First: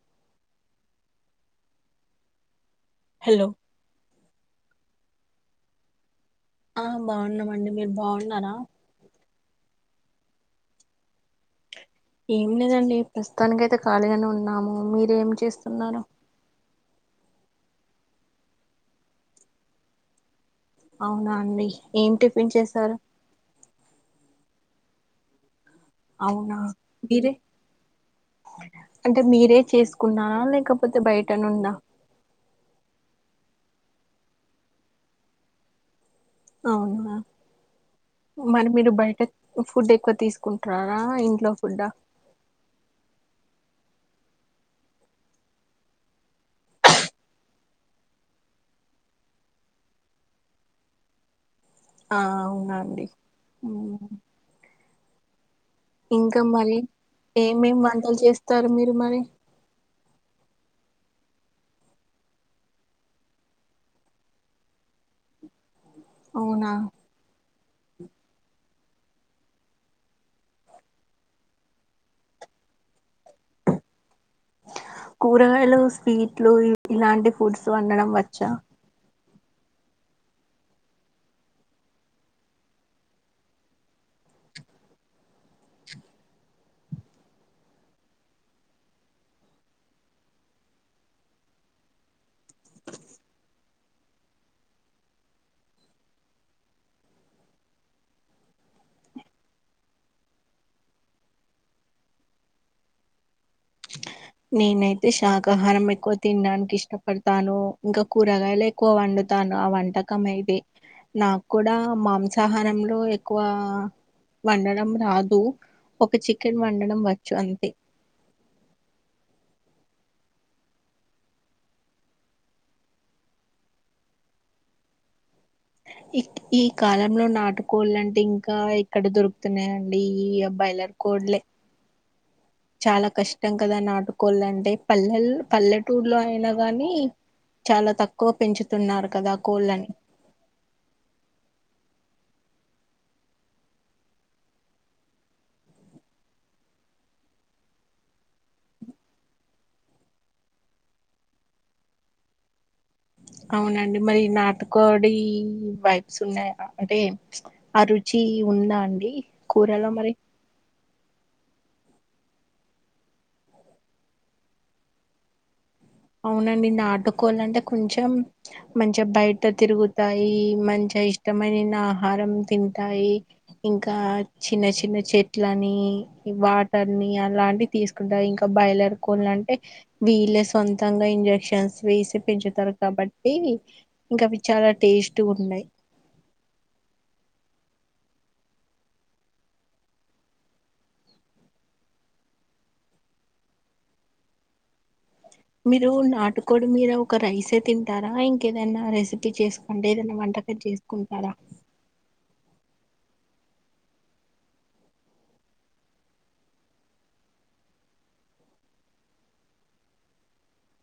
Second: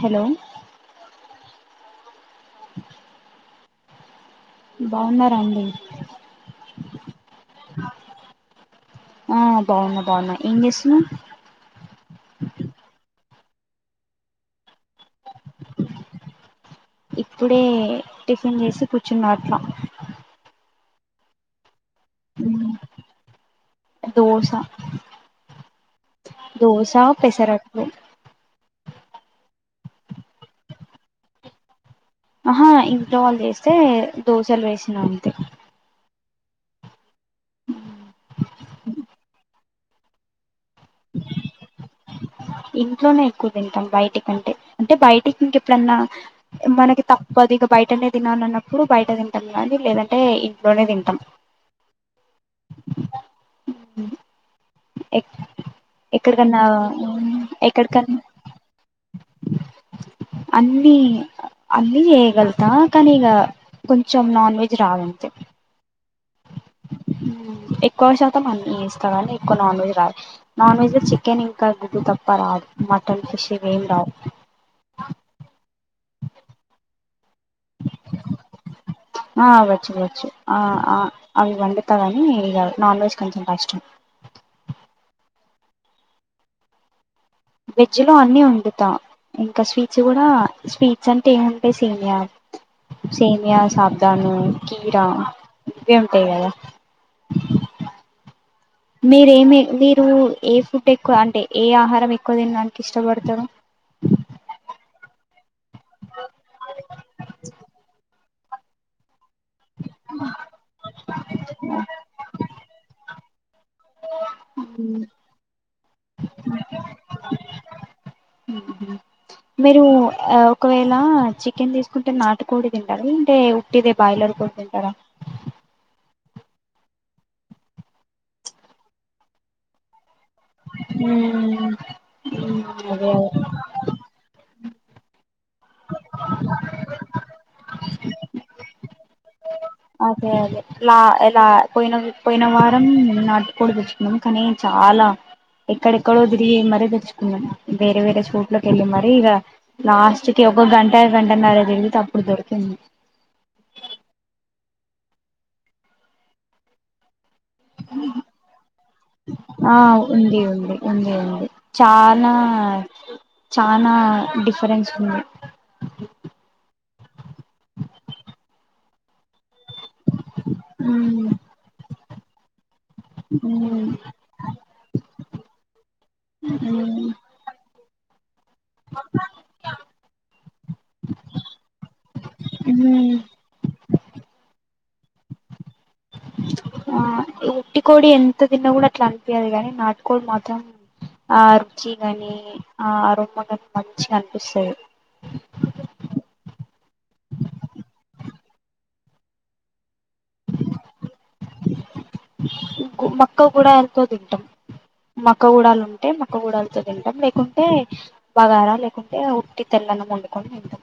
Hello hello బావున్నారా అండి ఆ బాగున్నాం అండి మీరు బావున్నారా ఆ బాగున్నా బాగున్నా ఏం చేస్తున్నావ్ ఏం లేదండి ప్రస్తుతానికైతే ఖాళీగానే ఉన్నాము మీరు ఏమి చేస్తున్నారు ఇప్పుడే టిఫిన్ చేసి కూర్చున్నా అట్లా అవునా అండి ఏం టిఫిన్ చేసారు దోస అవునా దోస మీరే పెసరట్లు అంటే మీరే చేసుకున్నారా లేకపోతే బయటనుండా ఆహా ఇంట్లో వాళ్ళు చేస్తే దోషాలు వేసిన అంతే అవునా మరి మీరు బయట ఫుడ్ ఎక్కువ తీసుకుంటున్నారా ఇంట్లో ఫుడ్డా ఇంట్లోనే ఎక్కువ తింటాం బయటికంటే అంటే బయటికి ఇంకెప్పుడన్నా మనకి తప్పదు ఇక బయటనే తినలన్నప్పుడు బయట తింటాం కానీ లేదంటే ఇంట్లోనే తింటాం ఆ అవునండి ఎ ఇంకా ఎక్కడికన్నా మరి ఏమేం వంటలు ఎక్కడికన్నా చేస్తారు మీరు మరి అన్ని అన్నీ యేగలుతా కానీ ఇక కొంచెం నాన్ వెజ్ రావంతే అవునా ఎక్కువ శాతం అట్లా చేస్తాం కానీ ఎక్కువ నాన్ వెజ్ రాదు నాన్ వెెజ్ లో చికెన్ గుడ్డు తప్ప ఇంకా ఇదు తప్ప రాదు మటన్ ఫిష్ ఇవేం రావు కూరగాయలు స్వీట్లు ఇలాంటి ఫుడ్స్ వండడం వచ్చా ఆ అవ్వచ్చు వచ్చు ఆ అవి వండుతా కానీ ఇ నాన్ వెజ్ కొంచెం కష్టం వెజ్ లో అన్నీ వండుతా ఇంకా స్వీట్స్ కూడా స్వీట్స్ అంటే ఏమంటాయి సేమియా సేమియా సావధాను కీరా ఇవే ఉంటాయి కదా మీరేమి మీరు ఏ ఫుడ్ ఎక్కువ అంటే ఏ ఆహారం ఎక్కువ తినడానికి ఇష్టపడతారు నేనైతే శాకాహారం ఎక్కువ తినడానికి ఇష్టపడతాను ఇంకా కు కూరగాయలు ఎక్కువ వండుతాను ఆ వంటకం అది నాకు కూడా మాంసాహారం లో ఎక్కువ వండడం రాదు ఒక చికెన్ మండడం వచ్చు అంతే మీరు ఒకవేళ చికెన్ తీసుకుంటే నాటుకోడి తింటారా అంటే ఉట్టిదే బాయిలర్ కోడి తింటారా ఈ కాలంలో నాటుకోళ్ళ అంటే ఇంకా ఎక్కడ దొరుకుతున్నాయండి ఈ బ్రాయిలర్ కోళ్లే చాలా అదే అదే కష్టం కదా నాటుకోళ్ళంటే పల్లెలు పల్లెటూరులో అయినా గాని చాలా తక్కువ పెంచుతున్నారు కదా కోళ్ళని అదే అదే లాలా పోయిన పోయిన వారంే నాటుకో తెచ్చుకున్నాం కానీ చాలా ఎక్కడెక్కడోదిరిగి మరీ తెలుచుకుందన్నాం వేరే వేరే చూట్ లోకి వెళ్ళి మర ఇక లాస్ట్ క ఒక గంట గంట నగ తిరిగితే అప్పుడు దొరికింది అవునండి మరి నాటకోడి వైబ్స్ ఉన్నాయా అంటే అరుచి ఉందా అండి ఆ కూరలో మరి ఉంది ఉంది ఉంది ఉంది చాలా చనా డిఫరెన్స్ ఉంది అవునండి నాటుకోవాలంటే కొంచెం మంచిగా బయట ట్ట తిరుగుతాయి మంచిగా ఉమ్ ఇష్టమైన ఆహారం తి ాయి ఉమ్ ఇంకా చిన్న చిన్న చెట్లని వాటర్ ని అలాంటి తీసు ఇంకా బయలర కో అంటే వీళ్ళ సొంతంగా ఇంజెక్షన్స్ వేసి పెంచుతారు కాబట్టి ఇంకా అవి చాలా టేస్ట్ ఉన్నాయి ఆ ఉట్టి కోడి ఎంత తిన్నా కూడా అట్లా అనిపియదు కాగాని నాటుకోడి మాత్రం ఆ అ రచి గాని ఆ అరుము మంచిగా అనిపిస్తాయి మీరు నాటుకోడి మీద ఒక రైసే తింటారా ఇంకేదైనా రెసిపీ చేసుకోంటే ఏదైనా వంటక చేసుకుంటడా మక్క కూడా ఎంతో తింటాం మక్క గూడాలు ఉంటే మొక్క గూడాలతో తింటాం లేకుంటే బగారా లేకుంటే ఉట్టి తెల్ల అన్నం వండుకొని తింటాం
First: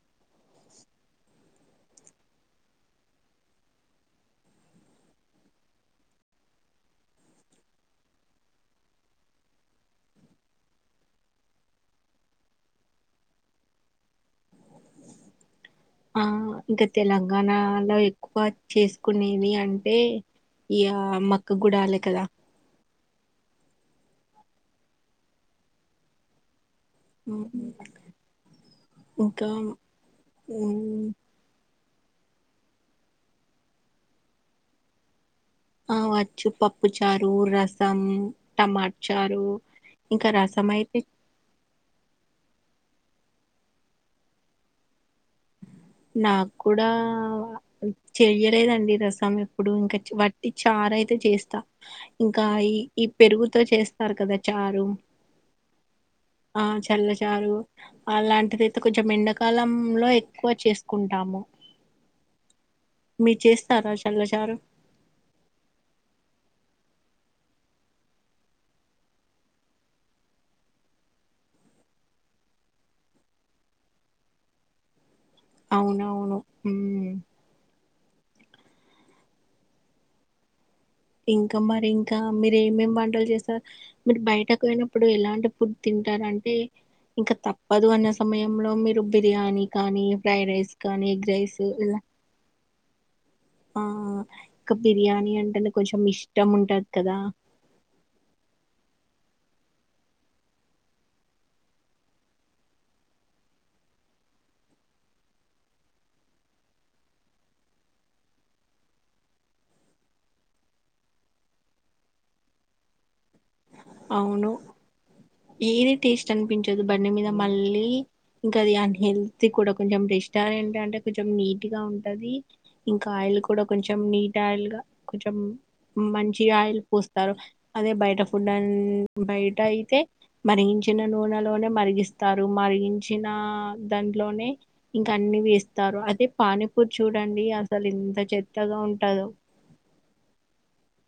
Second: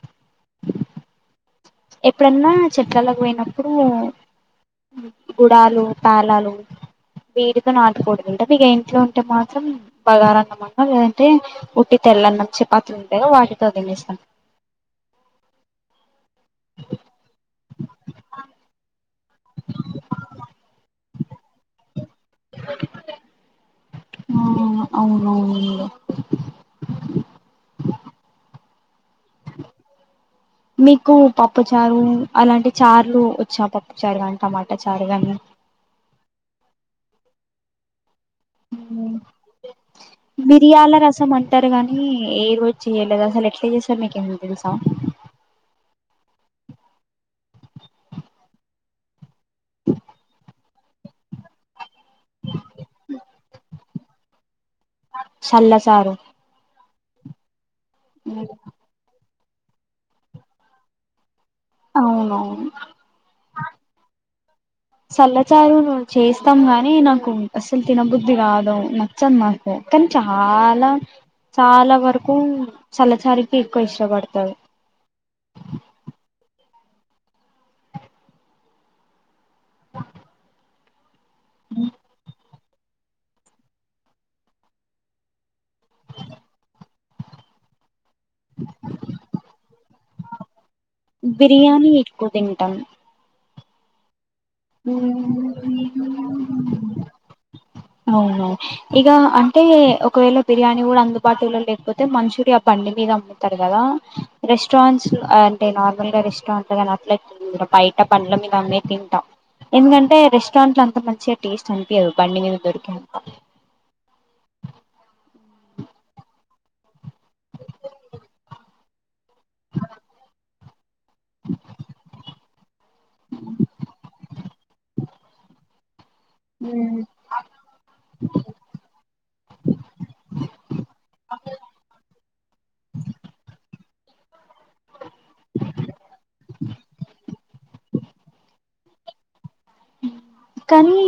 ఎప్పుడన్నా చెట్ాల పోయినప్పుడు గుడాలు పేలాలు వీడితో నాటుకూడదుంటా ఇక ఇంట్లో ఉంటే మాత్రం బగారన్న అన్న లేదంటే ఉట్టితో తెల్ల అన్నం చపాతి ఉంటది కదా వాటితోటి తినేస్తాం ఆ ఇంకా తెలంగాణలో ఎక్కువ చేసుకునేది అంటే ఇయా మక్క గుడాలి కదా ఆ అవునవును ఇంకా మీకు పప్పు చారు అలాంటి చారులు వచ్చా పప్పు చారు కానీ టమాటా చారు కాని ఆ వచ్చు పప్పు చారు రసం టమాట చారు ఇంకా రసం మిరియాల అయితే రసం అంటారు గానీ ఏ రోజు చెయలేదుా అసలు ఎట్లా చేస్తారు మీకే మన్న తెలుసా నాకు కూడా చెయ్యలేదండి రసం ఎప్పుడు ఇంకా వట్టి చారా అయితే చేస్తా ఇంకా ఈ ఈ పెరుగుతో చేస్తారు కదా చారు చల్లచారు ఆ చల్ల చారు అలాంటిదియితే కొంచెం ఎండ కలంలో ఎక్కువ చేసుకుంటాము అవునవును మీ చేస్తారా చల్లగా సల్లచారు చేస్తాం గానీ అనీ నాకు అసలు తినబుద్ధి కాదు. నచ్చదు నాకు కానీ చాలా చాలా వరకు చల్లచారుకి ఎక్కువ ఇష్టపడతారు. అవునవును. [inaudible] ఇంకా మరి ఇంకా మీర్ మీరు ఏమేం వంటలు చేస్తారు? మీరు బయటకు ఓయినప్పుడు ఎలాంటి ఫుడ్ తింటారంటే ఇంకా తప్పదు అన్న స సమయంలో మీరు బిర్యానీ కానీ ఫ్రైడ్ రైస్ కానీ ఎగ్ రైస్ బిర్యానీ ఇలా ఎక్కువ తింటాం ఆ ఇంకా బిర్యానీ అంటేనే కొంచెం ఇష్టం ఉంటది కదా! అవును ఇగ అ అయితే ఒకవేళ బిర్యానీ కూడా అందుబాటులో లేకపోతే మంచూరియా బండి మీద అమ్ముతారు కదా! రెస్టారెంట్స్ అంటే నార్మల్ గా రెస్టారెంట్ కానీ అట్లా [unintelligible] బయట బండ్ల మీద నే తింటాం. ఎందుకంటే రెస్టారెంట్ లో అంతా మంచిగా టేస్ట్ అనిపియదు బండి మీ దొరికి అంత అవును ఏది టేస్ట్ అనిపించదు బండి మీద మళ్ళీ ఇంకా అది అన్ హెల్తి కూడా కొంచెం రెస్టారెంట్ అంటే కొంచెం నీట్గా ఉంటది. ఇంకా ఆయిల్ కూడా కొంచెం నీట్ ఆయిల్ గా కొంచెం మంచిగా ఆయిల్ పూస్తారు. అదే బయట ఫుడ్ అన్ [inaudible] బయట అయితే మరిగించిన నూనెలోనే మరిగిస్తారు మరిగించిన దాంట్లోనే ఇంకా అన్ని వేస్తారు. అదే పానీపూరీ చూడండి అసలు ఇంత చెత్ చత్తగా ఉంటదు. కానీ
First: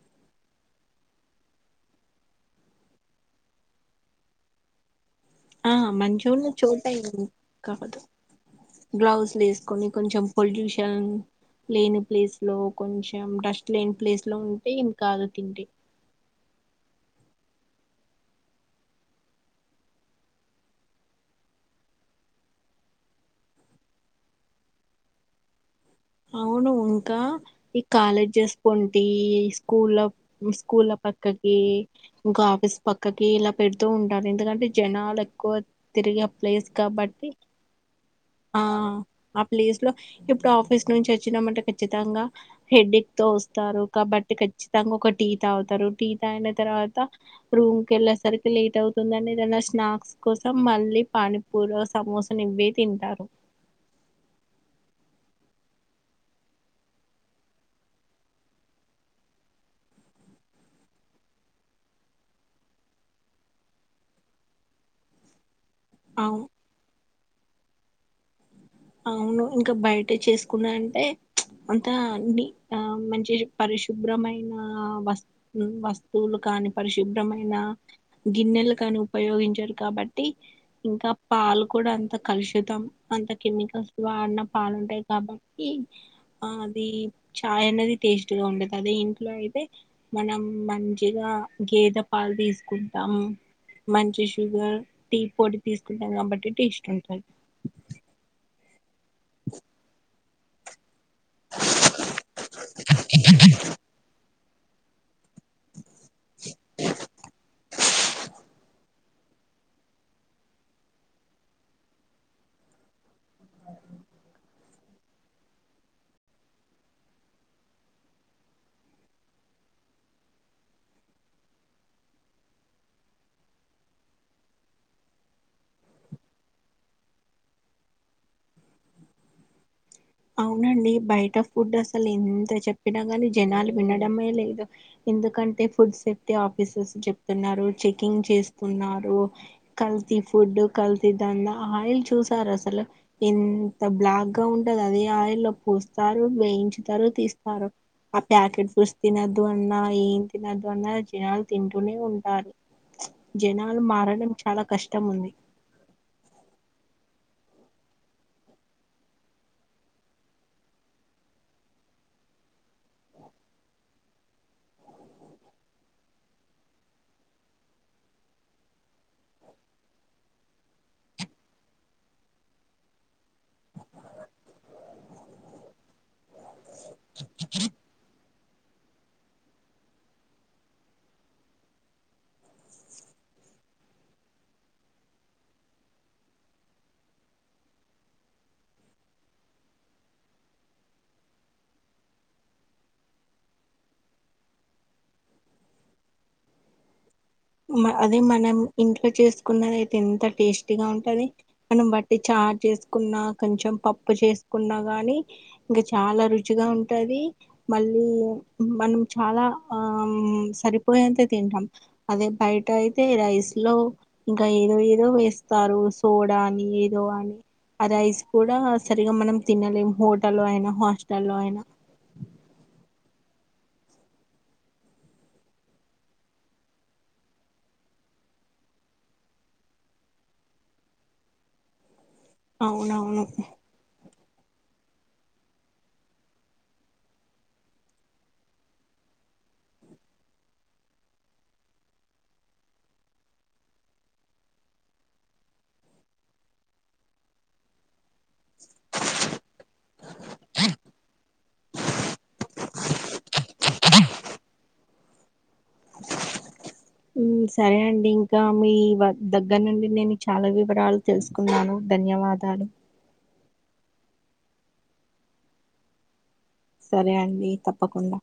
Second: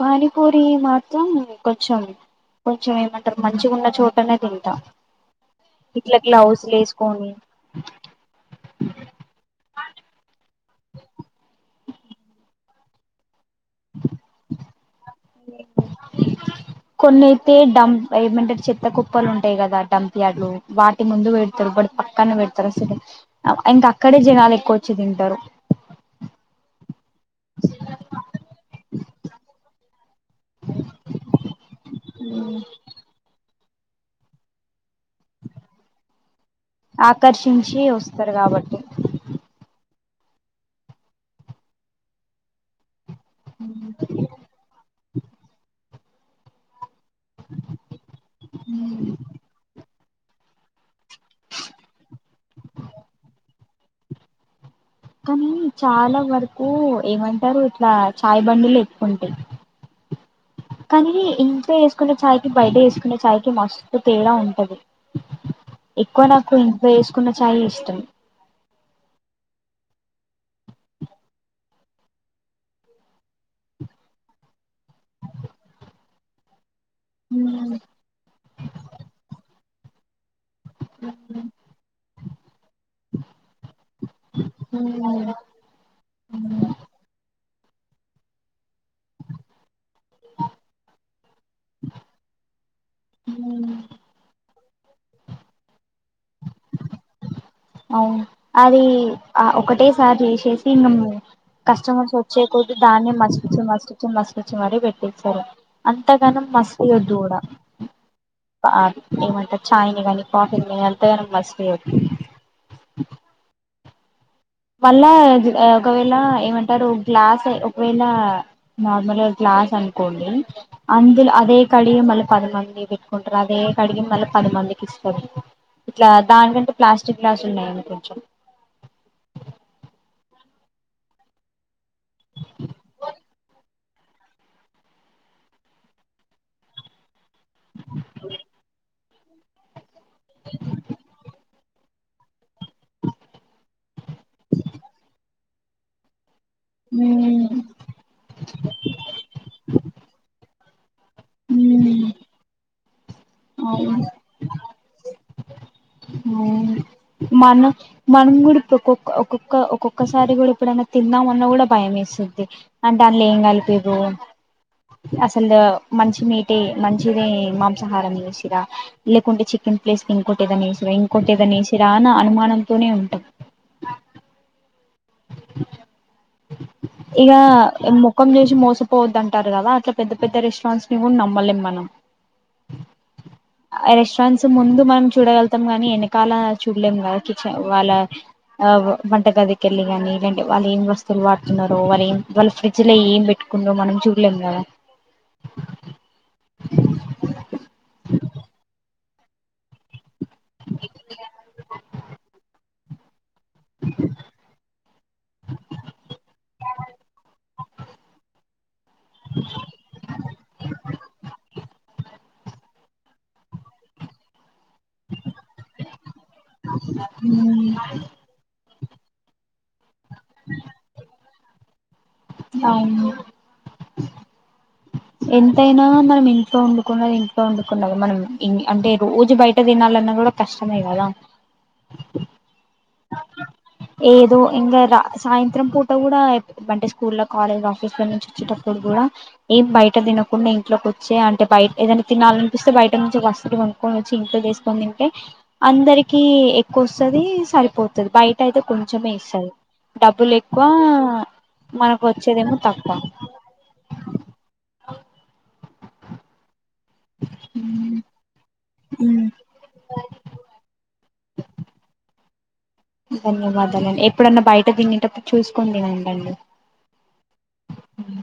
పానీపూరి మాత్రం కొంచెం కొంచెం ఏమంటారు మంచిగా ఉన్న చోటనే తింటా ఆ ఇట్లా మంచుకున్న గ్లౌజులు చోట ఏం వేసుకొని కాదు. గ్లౌస్ లు వేసుకొని కొంచెం పొల్యూషన్ లేని ప్లేస్ లో కొంచెం డస్ట్ లేని ప్లేస్ లో ఉంటే ఏం కాదు తింటే కొన్ని అయితే డంప్ ఏమంటారు చెత్త కుప్పలు ఉంటాయి కదా డంప్ యాడ్లు వాటి ముందు పెడతారు వాటి పక్కన పెడతారు. అసలు ఇంకా అక్కడే జనాలు ఎక్కువ వచ్చి తింటారు. అవును ఇంకా ఈ కాలేజెస్ పొంటి స్కూళ్ల స్కూళ్ల పక్కకి ఇంకా, ఆఫీస్ పక్కకి ఇలా పెడుతూ ఉంటారు ఎందుకంటే జనాలు ఎక్కువ తిరిగే ప్లేస్ కాబట్టి ఆకర్షించి వస్తారు ఆ కాబట్టి ఆ ప్లేస్ లో ఇప్పుడు ఆఫీస్ నుంచి వచ్చినమంట ఖచ్చితంగా హెడేక్ తో వస్తారు కాబట్టి ఖచ్చితంగా ఒక టీ తాగుతారు టీ తాగిన తర్వాత రూమ్ కి వెళ్ళేసరికి లేట్ అవుతుందిని ఏదన్నా స్నాక్స్ కోసం మళ్ళీ పానీపూరో, సమోసను ఇవ్వే తింటారు. కానీ చాలా వరకు ఏమంటారు. ఇట్లా చాయ్ బండిలు ఎక్కువుంటాయి. కానీ ఇంట్ల ఎసుకున్న చాయ్ కీ బయట ఎసుకున్న చాయ్ కి మస్తు తేడా ఉంటది. ఎక్కువ అవు నాకు ఇంకా ఏసుకున్న చాయ్ ఇష్టం. అవును ఇంకా బయట చేసుకున్నా అంటే అంతా డి ఆ మంచి పరిశుభ్రమైన వ వస్తువులు కాని పరిశుభ్రమైన గిన్నెలు కానీ ఉపయోగించరు కాబట్టి ఇంకా పాలు కూడా అంత కలుషితాం అంత ఇంట్ల వాడిన ఉ పాలుంటాయి కాబట్టి ఆ అది చాయ్ అనేది టేస్ట్ గా ఉండద్ అదే ఇంట్లో అయితే మనం మంచిగా గేద పాలు తీసుకుంటాం ఉ ఉ మంచి షుగర్ టీ పొడి తీసుకుంటాం కాబట్టి టేస్ట్ ఉంటది అవును అది ఒకటే సారి చేసేసి ఇంగ కస్టమర్స్ ఓచ్చే కొద్ది దాన్ని మచకచ్చి మస్తుచ్చి మస్తుకచ్చి మరీ పెట్టి సరే అంతగానం మస్తుయద్దుడా ఆ ఏమంటే చాయినీ కానీ కాఫీని అంతగణం మస్ పోవదు వళ్ల్ళ ఒకవేళ ఏమంటారు గ్లాస్ ఒకవేళ నార్మల్ గ్లా గ్లాస్ అనుకోండి అందులో అదే కడిగి మళ్ళ పదిమంది పెట్టుకుంటారు అదే కడి మళ్ళ ప మందికి ఇస్తారు ఇట్లా దానికంటే ప్లాస్టిక్ గ్లాస్ నయం కొంచెం అవునండి బయట ఫుడ్ అసలు ఎంత చెప్పినా కాని జనాలు వినడమే లేదు ఎందుకంటే ఫుడ్ సేఫ్టీ ఆఫీసర్స్ చెప్తున్నారు చెకింగ్ చేస్తున్నారు కల్తీ ఫుడ్ కల్తీ దంద ఆయిల్ చూసారు అసలు ఎంత బ్లాక్ గా ఉం ఉంటదది ఆ ఆయిల్ లో పోస్తారు వేయించుతారు ఉమ్ తీస్తారు ఆ ప్యాకెట్ ఫుస్ తినద్దు అన్నా ఏం తినద్దు అన్న జనాలు తింటునే ఉమ్ ఉంటారు జనం అవును మారడం చాలా కష్టం ఉంది అవును మన మనం కూడా ఇప్పుడు ఒక్కొక్క ఒక్కొక్క ఒక్కొక్కసారి కూడా ఇప్పుడైనా తిందామ అన్న కూడా భయం వేస్ తుంది అంటే అందులో ఏం కలిపిర్రో అసలు మంచి మీటి మంచిది మాంసాహారం చేసిరా లేకుంటే చకే ప్లేస్లో ఇంకోటి ఏదైనా వేస్సిర్ర ఇంకోటి ఏదనేసిరా అని అనుమానంతోనే ఉంటాం ఇగ ముఖం చేసి మోసపోవద్దటారు కదా అట్లా పెద్ద పెద్ద రెస్టారెంట్స్ ని కూడా నమ్మలేం మనం రెస్టారెంట్స్ ముందు మనం చూడగలతాం గానీ వెనకాల చూడలేం కదా కిచన్ వాళ ఆ వ వంటగది కేళ్లి కానినీ ఇంటి వాళ్ళు ఏం వస్తువులు వాడుతున్నో వాళ్ళు ఏం వాళ్ళ ఫ్రిడ్జ్ లో ఏం పెట్టుకున్నో మనం చూడలేం కదా ట్ చేసుకున్నది అయితే ఎంత టేస్టీగా ఉంటది మనం బట్టి చార్ చేసుకున్నా కొంచెం పప్పు చేసుకున్నా గాని ఇంకా చాలా రుచిగా ఉంటది మళ్ళీ మనం చాలా ఆ సరిపోయంతే తింటాం అదే బయట అయితే రైస్ లో ఇకా ఏదో ఏదో వేస్తారు సోడా అని ఏదో అని ఆ రైస్ కూడా సరిగా మనం తినలేము హోటల్లో అయినా హాస్టల్లో అయినా అవున ఎంతైనా మనం ఇంట్లో వండుకన్నది ఇంట్లో వండుకున్నదే మనం అంటే రోజు బయట తినాల అన్న కూడా కష్టమే కదా అవునవును ఏదో ఇంకా రా సాయంత్రం పూట కూడా అంటే స్కూల్ కాలేజ్ ఆఫీస్ లో నుంచి వచ్చేటప్పుడు కూడా ఏం బయట తినకుండా ఇంట్లోకి వచ్చే అంటే బయట ఏదైనా తినాలనిపిస్తే బయట నుంచి వస్తులు కొనుకొని చి ఇంట్లో చేసుకొనితింటే అందరికి ఎక్కువ వస్తుంది సరిపోతది బయ్ అయితే కొంచమే ఇస్తరూ డబ్బులు ఎక్కువ మనకు వచ్చేదేమో తక్కువ సరే అండి ఇంకా మీ ఉ దగ్గర నుండి నేను చాలా వివరాలు తెలుసుకున్నాను ధన్యవాదాలు ధన్యవాదాలండీ ఎప్పుడన్నా బయట తిినేటప్పుడు చూసుకునీ తినండి సరే అండి తప్పకుండా